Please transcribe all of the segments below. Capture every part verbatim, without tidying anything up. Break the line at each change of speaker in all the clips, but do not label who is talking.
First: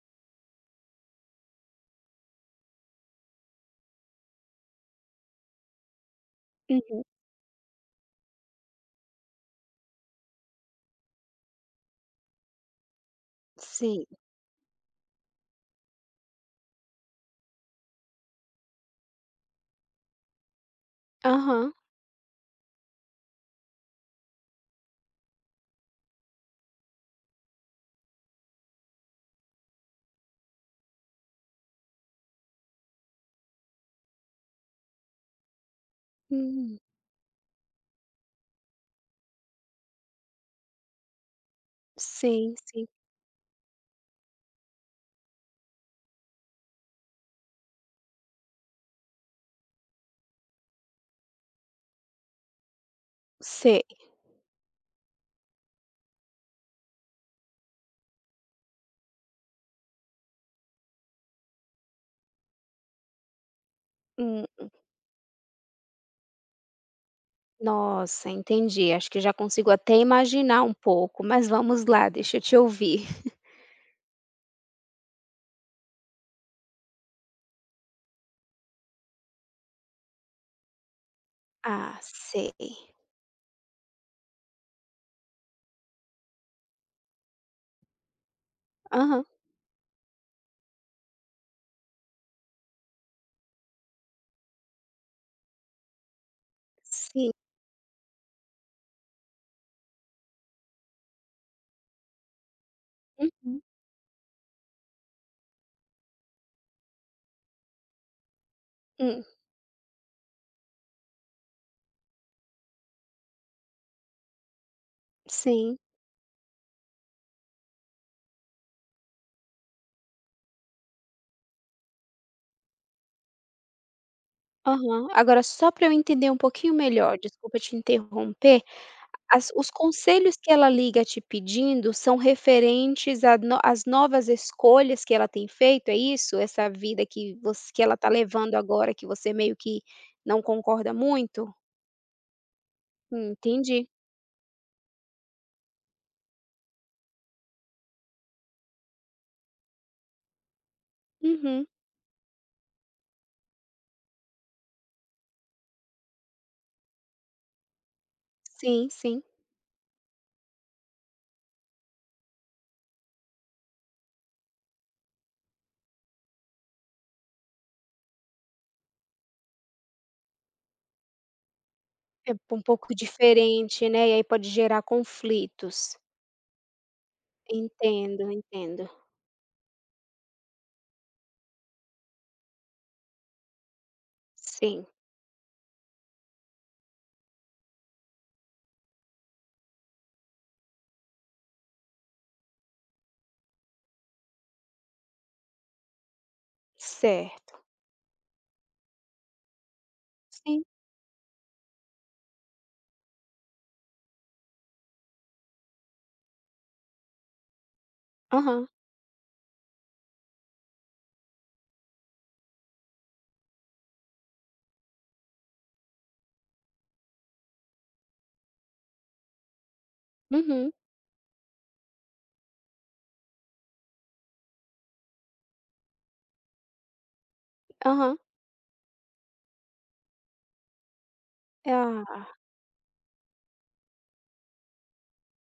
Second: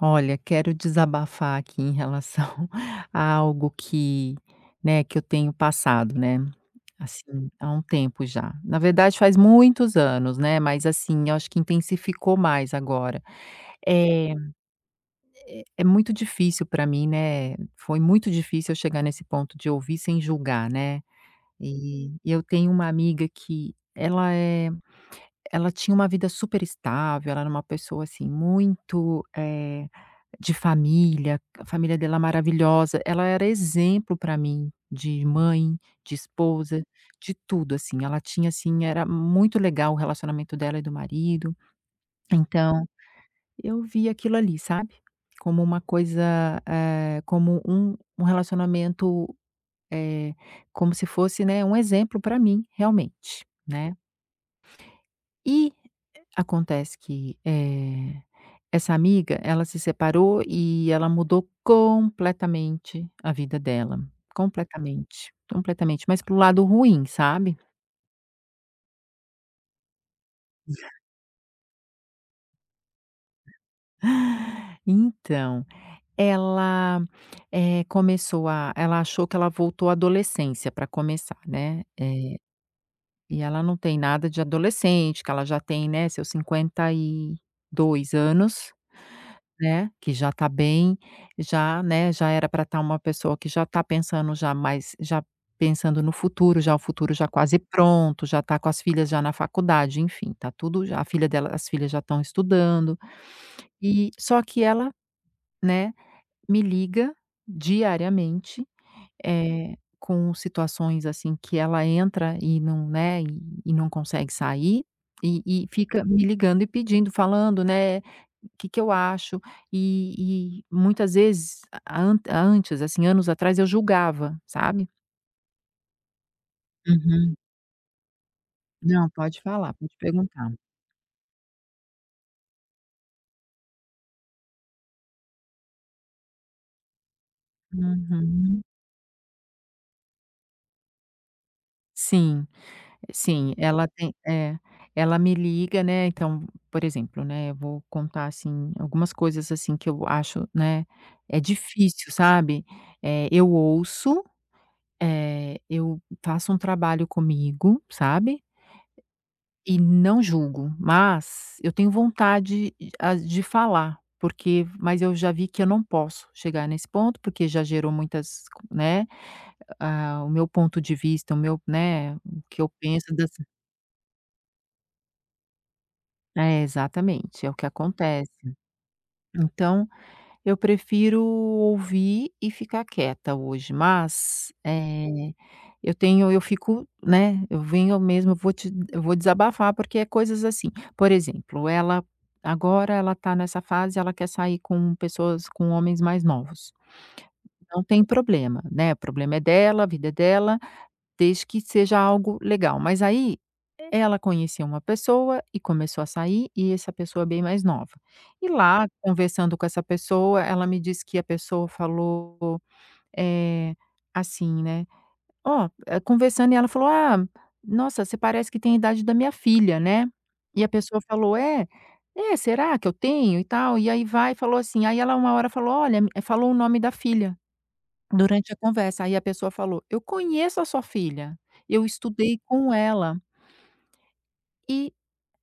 Olha, quero desabafar aqui em relação a algo que, né, que eu tenho passado, né,
Uhum.
assim, há um tempo já. Na verdade faz muitos anos, né, mas assim, eu acho que intensificou mais agora.
Sim.
Eh, é é muito difícil para mim, né, foi muito difícil eu chegar nesse ponto de ouvir sem julgar, né.
Aham.
E e eu tenho uma amiga que ela é ela tinha uma vida super estável. Ela era uma pessoa, assim, muito, eh de família, a família dela maravilhosa, ela era exemplo para mim de mãe, de
Hum.
esposa, de tudo. Assim, ela tinha, assim, era muito legal o relacionamento dela e do marido,
Sim,
então
sim.
eu vi aquilo ali, sabe, como uma coisa, eh, como um um relacionamento, eh, como se fosse, né, um exemplo para mim, realmente,
Sei.
né. E acontece que, eh, essa amiga, ela se separou e ela mudou completamente a vida dela,
Hum.
completamente, completamente, mas pro lado ruim, sabe.
Nossa, entendi. Acho que já consigo até imaginar um pouco, mas vamos lá, deixa eu te ouvir.
Então, ela, eh, começou a ela achou que ela voltou à adolescência para começar, né.
Ah,
eh
sei.
E ela não tem nada de adolescente, que ela já tem, né, seus cinquenta e dois anos,
Aham.
né, que já tá bem. Já, né, já era para estar uma pessoa que já tá pensando, já mais, já pensando no futuro, já o futuro já
Sim.
quase pronto, já tá com as filhas já na faculdade, enfim, tá tudo já, a filha dela, as filhas já estão estudando.
Uhum.
E só que ela, né, me liga diariamente,
Hum.
eh, com situações, assim, que ela entra e não, né, e e não consegue sair, e e
Sim.
fica me ligando e pedindo, falando, né, o "Que que eu acho?" E e muitas vezes a, an antes, assim, anos atrás eu julgava, sabe.
Aham. Agora só para eu entender um pouquinho melhor,
Uhum.
desculpa te interromper.
Não, pode
As os
falar, pode
conselhos que
perguntar.
ela liga te pedindo são referentes a no às novas escolhas que ela tem feito, é isso? Essa vida que você que ela tá levando
Uhum.
agora, que você meio que não concorda muito?
Sim.
Hum,
Sim, ela
entendi.
tem é, ela me liga, né, então, por exemplo, né, eu vou contar, assim, algumas coisas, assim, que eu acho, né, é
Uhum.
difícil, sabe. Eh, eu ouço, eh, eu faço um trabalho comigo, sabe,
Sim, sim.
e não julgo, mas eu tenho vontade de a de falar, porque mas eu já vi que eu não posso chegar nesse ponto, porque já gerou muitas, né, ah, o meu ponto de vista, o meu, né, o
É um
que eu
pouco
penso das.
diferente, né, e aí pode gerar conflitos.
É, exatamente, é o que
Entendo,
acontece.
entendo.
Então, eu prefiro ouvir e ficar quieta hoje, mas,
Sim,
eh, eu tenho, eu fico, né, eu venho mesmo, eu vou te eu vou desabafar, porque é coisas assim. Por exemplo, ela agora, ela tá nessa fase, ela quer sair com pessoas com homens mais novos.
certo.
Não tem problema, né, o problema é dela, a vida é dela,
Sim.
desde que seja algo legal. Mas aí, ela conheceu uma pessoa e começou a sair, e essa pessoa é bem mais nova. E
Aham.
lá, conversando com essa pessoa, ela me disse que a pessoa falou, eh, assim, né: "Ó", eh, conversando, e ela falou: "Ah, nossa, você parece que tem a idade da minha filha, né". E a
Uhum.
pessoa falou: "É? É, será que eu tenho?", e tal. E aí vai e falou assim, aí ela uma hora falou: "Olha", eh, falou o nome da filha.
Aham.
Durante a conversa, aí a pessoa falou: "Eu conheço a sua filha, eu
Ah.
estudei com ela". E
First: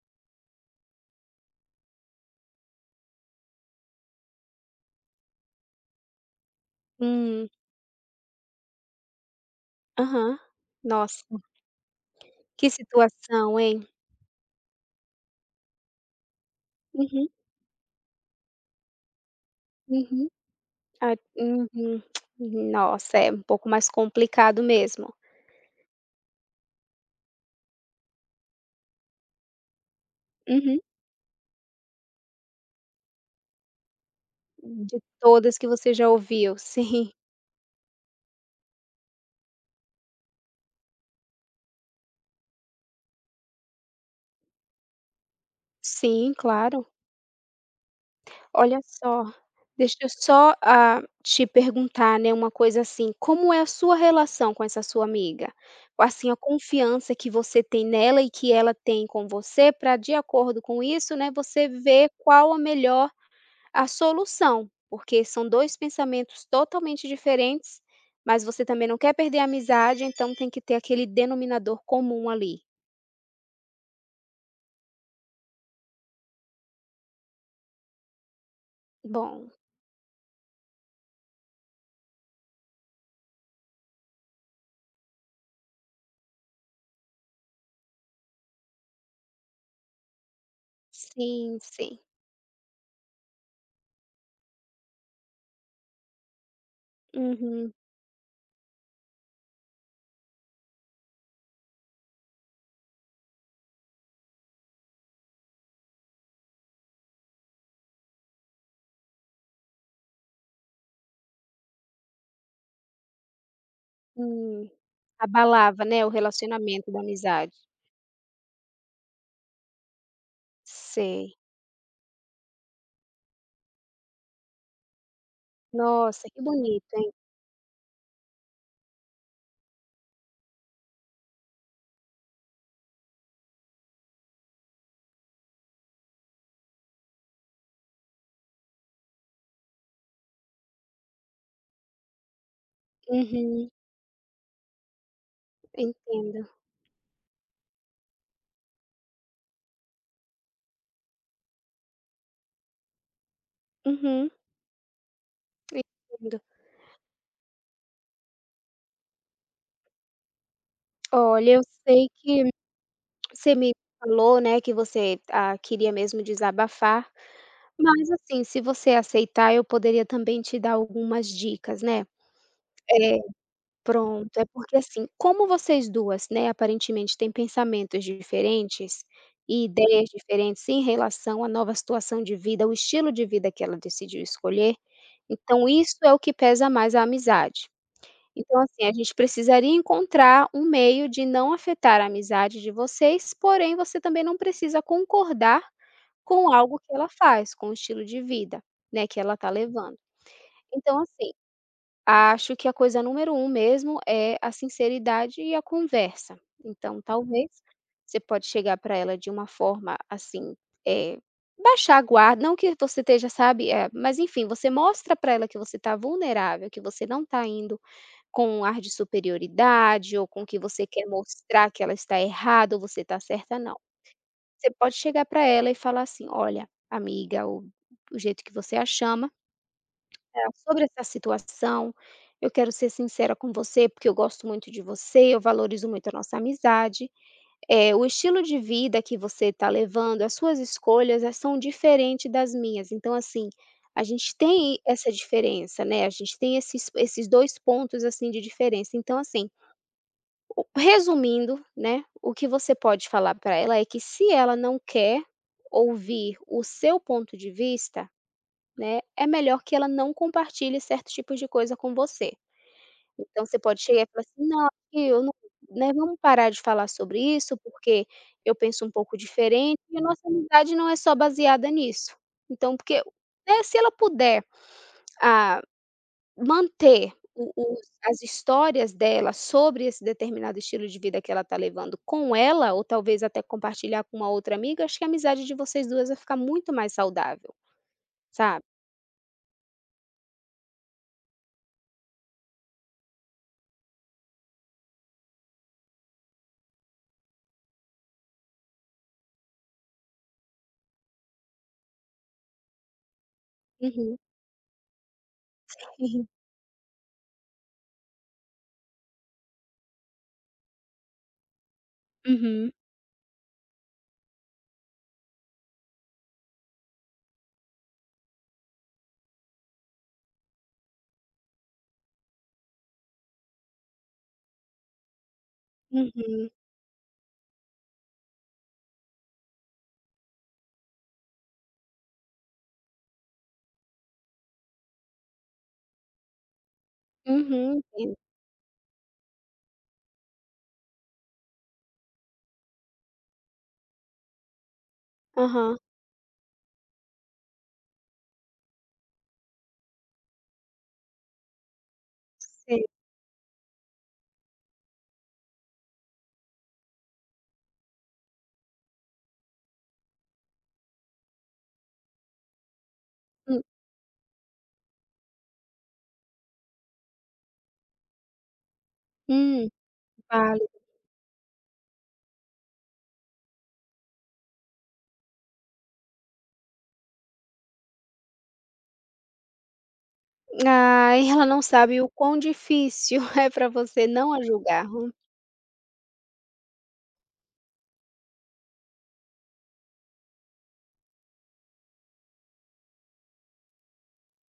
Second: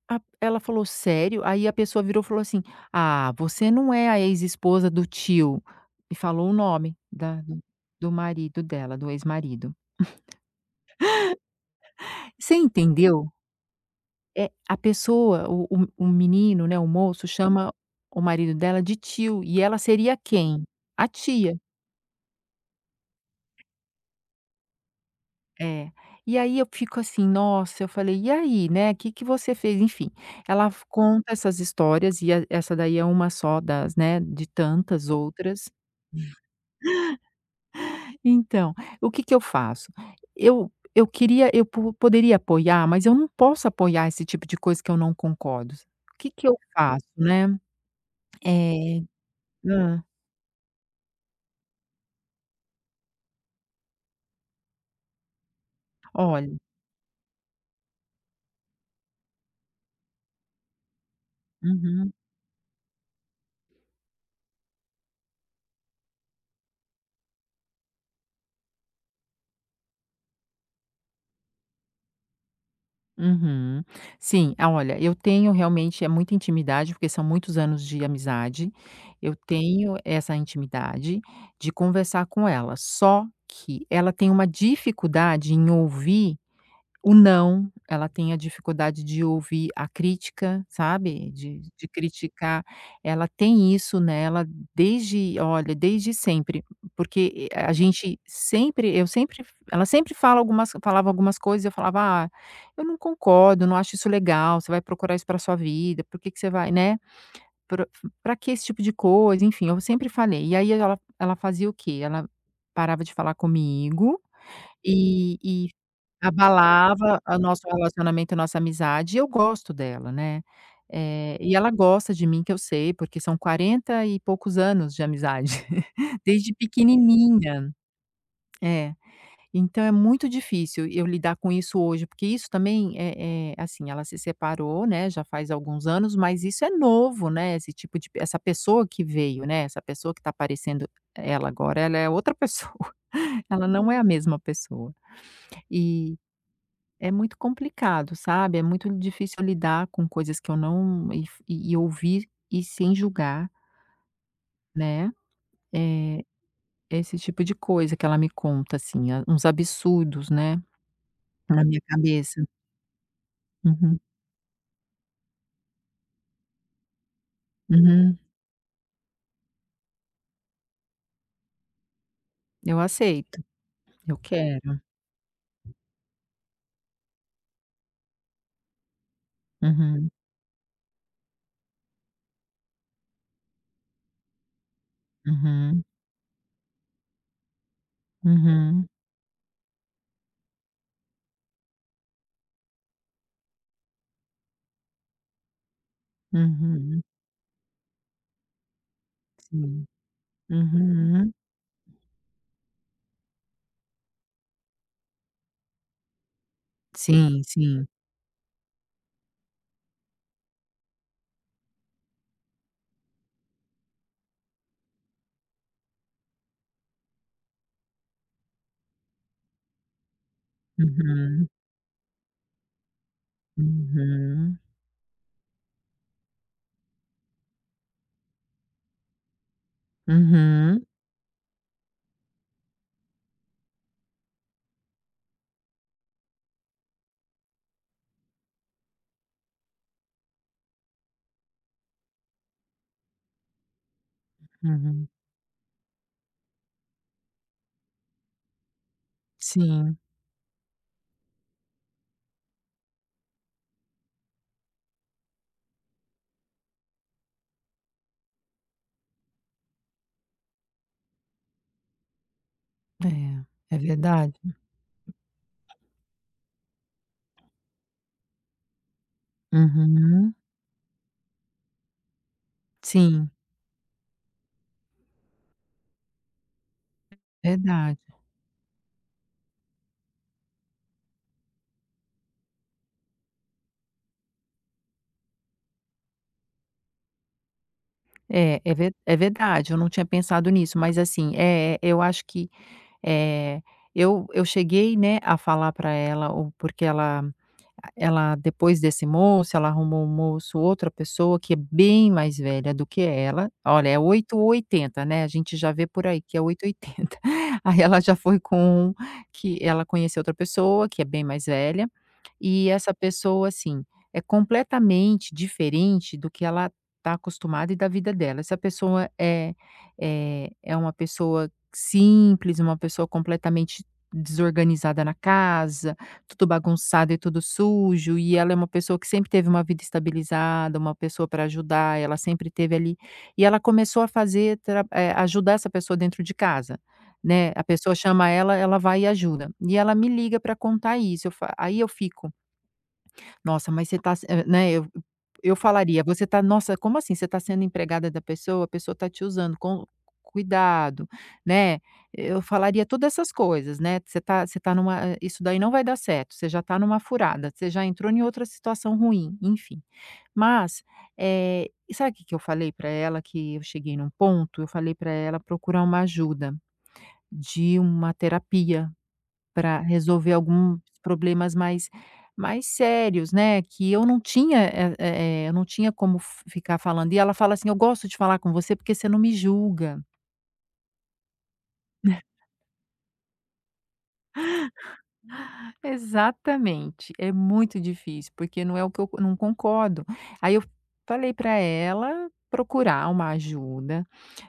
a ela falou: "Sério?". Aí a pessoa virou e falou assim: "Ah, você não é a ex-esposa do tio". E falou o nome da
Hum.
do do marido dela, do ex-marido.
Aham. Nossa,
Você
que
entendeu?
situação, hein?
É, a pessoa, o o o menino, né, o moço
Uhum.
chama o marido dela de tio, e ela seria
Uhum.
quem? A
Ah,
tia.
uhum. Uhum. Nossa, é um pouco mais complicado mesmo.
É. E aí eu fico assim: "Nossa", eu falei: "E aí, né, o que que você fez?" Enfim, ela,
Uhum.
f conta essas histórias, e e essa daí é uma só das, né, de
De
tantas
todas que
outras.
você já ouviu. Sim,
Então, o que que eu faço? Eu eu queria eu po poderia apoiar, mas eu não posso apoiar esse tipo de coisa que eu não concordo. O que
sim,
que eu
claro.
faço, né?
Olha
É.
só, deixa
Hã.
eu só, ah, te perguntar, né, uma coisa assim, como é a sua relação com essa sua amiga? Assim, a
Olha.
confiança que você tem nela e que ela tem com você, para de acordo com isso, né, você ver
Uhum.
qual a melhor a solução, porque são dois pensamentos totalmente diferentes, mas você também não quer perder a amizade, então tem que ter aquele denominador comum ali.
Uhum. Sim, ah, olha, eu tenho realmente é muita intimidade, porque são muitos anos de amizade. Eu
Bom,
tenho essa intimidade de conversar com ela, só que ela tem uma dificuldade em ouvir o não. Ela tem a dificuldade de ouvir a crítica, sabe,
sim,
de de
sim.
criticar. Ela tem isso nela desde, olha, desde sempre, porque, eh, a
Uhum,
gente sempre eu sempre ela sempre, fala algumas falava algumas coisas e eu falava: "Ah, eu não concordo, não acho isso legal, você vai procurar isso para sua vida, por que que você vai, né, para que esse tipo de coisa?", enfim, eu sempre falei. E aí ela ela fazia o quê? Ela parava de falar comigo,
hum.
e
Abalava, né, o relacionamento da
abalava o
amizade.
nosso relacionamento, a nossa amizade, e eu gosto dela, né. Eh,
Sei.
e ela gosta de mim, que eu sei, porque são quarenta e poucos anos de amizade,
Nossa, que
desde
bonito, hein.
pequenininha. É. Então é muito difícil eu lidar com isso hoje, porque isso também é, é assim, ela se separou, né, já faz alguns anos, mas isso é novo, né, esse tipo de essa pessoa que veio, né, essa pessoa que tá aparecendo ela agora. Ela é outra pessoa, ela
Uhum,
não é a mesma pessoa. E
entendo.
é muito complicado, sabe, é muito difícil lidar com coisas que eu não, e f e ouvir, e sem julgar,
Uhum,
né. É
entendo.
esse tipo de coisa que ela me conta, assim, a uns absurdos, né,
Olha, eu
na minha
sei
cabeça.
que você me
Uhum,
falou, né, que você, ah, queria mesmo desabafar. Mas
uhum.
assim, se você aceitar, eu poderia também te dar algumas dicas, né.
Eu
É,
aceito, eu
pronto, é porque
quero.
assim, como vocês duas, né, aparentemente têm pensamentos diferentes e ideias
Uhum,
diferentes em relação à nova situação de vida, o estilo de vida que ela decidiu escolher, então
uhum,
isso é o que pesa mais a amizade. Então assim,
uhum,
a gente precisaria encontrar um meio de não afetar a amizade de vocês, porém você também não precisa concordar com algo que
uhum.
ela faz, com o estilo de vida, né, que ela tá
Sim.
levando. Então assim,
Uhum.
acho que a coisa número um mesmo é a sinceridade e a conversa. Então
Sim,
talvez,
sim.
você pode chegar para ela de uma forma assim, eh, baixar a guarda, não que você esteja, sabe, eh, mas enfim, você mostra para ela que você está vulnerável, que você não está indo com um ar de superioridade ou com que você quer
Uhum,
mostrar que ela está errada ou você está certa, não.
uhum,
Você pode chegar para ela e falar assim: "Olha, amiga", ou do jeito que você a chama. Tá.
uhum,
"Sobre essa situação, eu quero ser sincera com você, porque eu gosto muito de você, eu valorizo muito a nossa amizade, eh, o estilo de vida que você está levando, as suas escolhas, eh, são diferentes das minhas, então, assim, a gente tem
uhum.
essa diferença, né, a gente tem esses esses dois pontos, assim, de diferença, então, assim,
Sim,
o resumindo, né, o que você pode falar para ela é que se ela não quer ouvir o seu ponto de vista, né, é melhor que ela não compartilhe certo tipo de coisa com você".
é,
Então você
é
pode chegar e falar
verdade.
assim: "Não, eu não, né, vamos parar de falar sobre isso, porque eu penso um pouco diferente e a nossa
Uhum.
amizade não é só baseada nisso". Então porque,
Sim,
né, se ela puder, ah, manter o os
verdade.
as histórias dela sobre esse determinado estilo de vida que ela está levando com ela, ou talvez até compartilhar com uma outra amiga, acho que a amizade de vocês duas vai ficar muito mais saudável,
É,
sabe.
é ver é verdade, eu não tinha pensado nisso, mas assim, é é, eu acho que, é eu eu cheguei, né, a falar para ela. O porque ela ela, depois desse moço, ela arrumou um moço, outra pessoa que é bem mais velha do que ela. Olha, é
Uhum.
oito ou oitenta, né, a gente já vê por aí
Uhum.
que é oito ou oitenta. Aí ela já foi com um que ela conheceu, outra pessoa que é bem mais velha. E
Uhum.
essa pessoa, assim, é completamente diferente do que ela está acostumada e da vida dela. Essa pessoa é é é uma pessoa simples, uma pessoa completamente desorganizada na casa, tudo
Uhum,
bagunçado e tudo sujo, e ela é uma pessoa que sempre teve uma vida estabilizada, uma pessoa para ajudar, ela sempre teve ali, e ela começou a fazer tra eh, ajudar essa pessoa dentro de casa, né. A
uhum,
pessoa
entendo.
chama ela, ela vai e ajuda. E ela me liga para contar isso, eu fa aí eu fico, nossa, mas você tá se, hã, né, eu eu
Aham.
falaria: "Você tá, nossa, como assim? Você tá sendo empregada da pessoa, a pessoa tá te usando, com cuidado", né. Eu
Sei.
falaria todas essas coisas, né. Você tá você tá numa hã, isso daí não vai dar certo, você já tá numa furada, você já entrou em outra situação ruim, enfim. Mas, eh, e sabe o que que eu falei para ela? Que eu
Hum.
cheguei num ponto, eu falei para ela procurar uma ajuda de uma terapia
Hum,
para resolver
vale.
alguns problemas mais mais sérios, né, que eu não tinha, eh eh, eu não tinha como f ficar falando. E ela fala assim: "Eu gosto de falar com você porque você não me julga".
Ai, ela não sabe o quão difícil é para você não a julgar.
Exatamente, é muito difícil, porque não é o que eu não concordo. Aí eu falei para ela procurar uma ajuda,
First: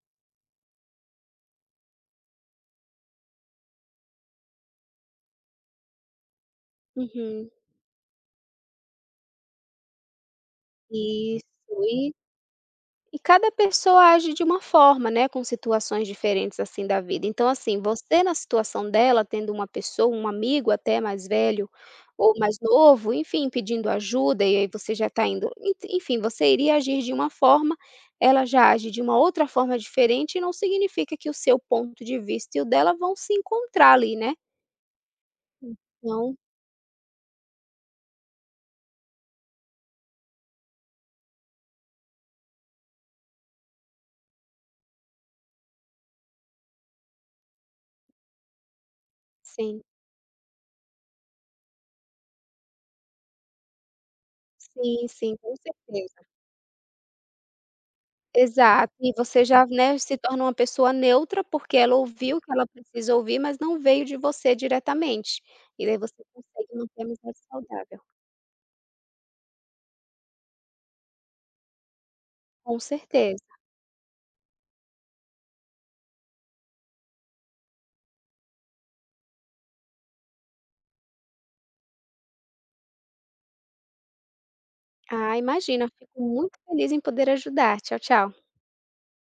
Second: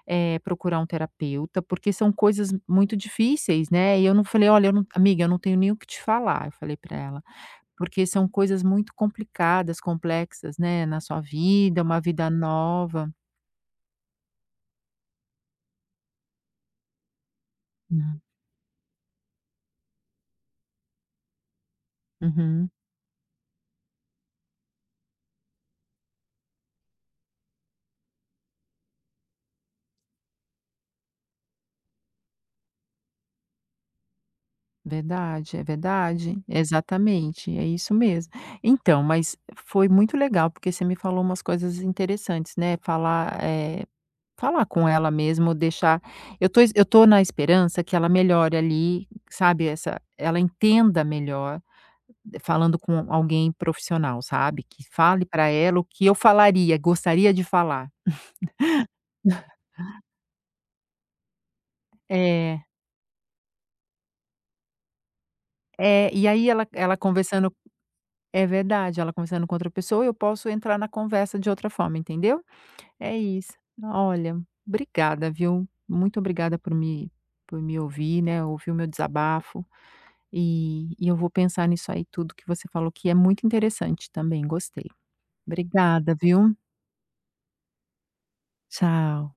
eh, procurar um terapeuta, porque são coisas muito difíceis, né. E eu não falei: "Olha, eu não, amiga, eu não tenho nem o que te falar", eu falei para ela.
Uhum.
Porque são coisas muito complicadas, complexas, né, na sua vida, uma
Isso.
vida nova.
E cada pessoa age de uma forma, né, com situações diferentes, assim, da vida. Então, assim,
Hum,
você na situação dela, tendo uma pessoa, um amigo até mais velho ou mais
uhum.
novo, enfim, pedindo ajuda e aí você já está indo en enfim, você iria agir de uma forma, ela já age de uma outra forma diferente e não significa que o seu ponto de vista e o dela vão se encontrar ali, né.
Verdade, é
Hum. Então
verdade. Exatamente, é isso mesmo. Então, mas foi muito legal, porque você me falou umas coisas interessantes, né, falar, eh, falar com ela mesmo, deixar. Eu tô es- eu tô na esperança que ela melhore ali, sabe,
sim,
essa ela entenda melhor, eh, falando com alguém profissional, sabe, que
sim,
fale
sim,
para
com
ela o que eu
certeza.
falaria, gostaria de falar.
Exato, e você já, né, se torna uma pessoa neutra, porque ela ouviu o que
É,
ela precisa ouvir, mas não veio de você diretamente. E daí
é,
você
e aí ela
consegue
ela
manter a amizade
conversando,
saudável.
é verdade, ela conversando com outra pessoa, eu posso entrar na conversa de outra forma, entendeu?
Com
É
certeza.
isso. Olha, obrigada, viu? Muito obrigada por me, por me ouvir, né, ouvir o meu desabafo, e e eu vou pensar nisso aí tudo que você falou, que é muito interessante também, gostei.
Ah, imagina,
Obrigada,
fico
viu?
muito feliz em poder ajudar. Tchau, tchau.
Tchau.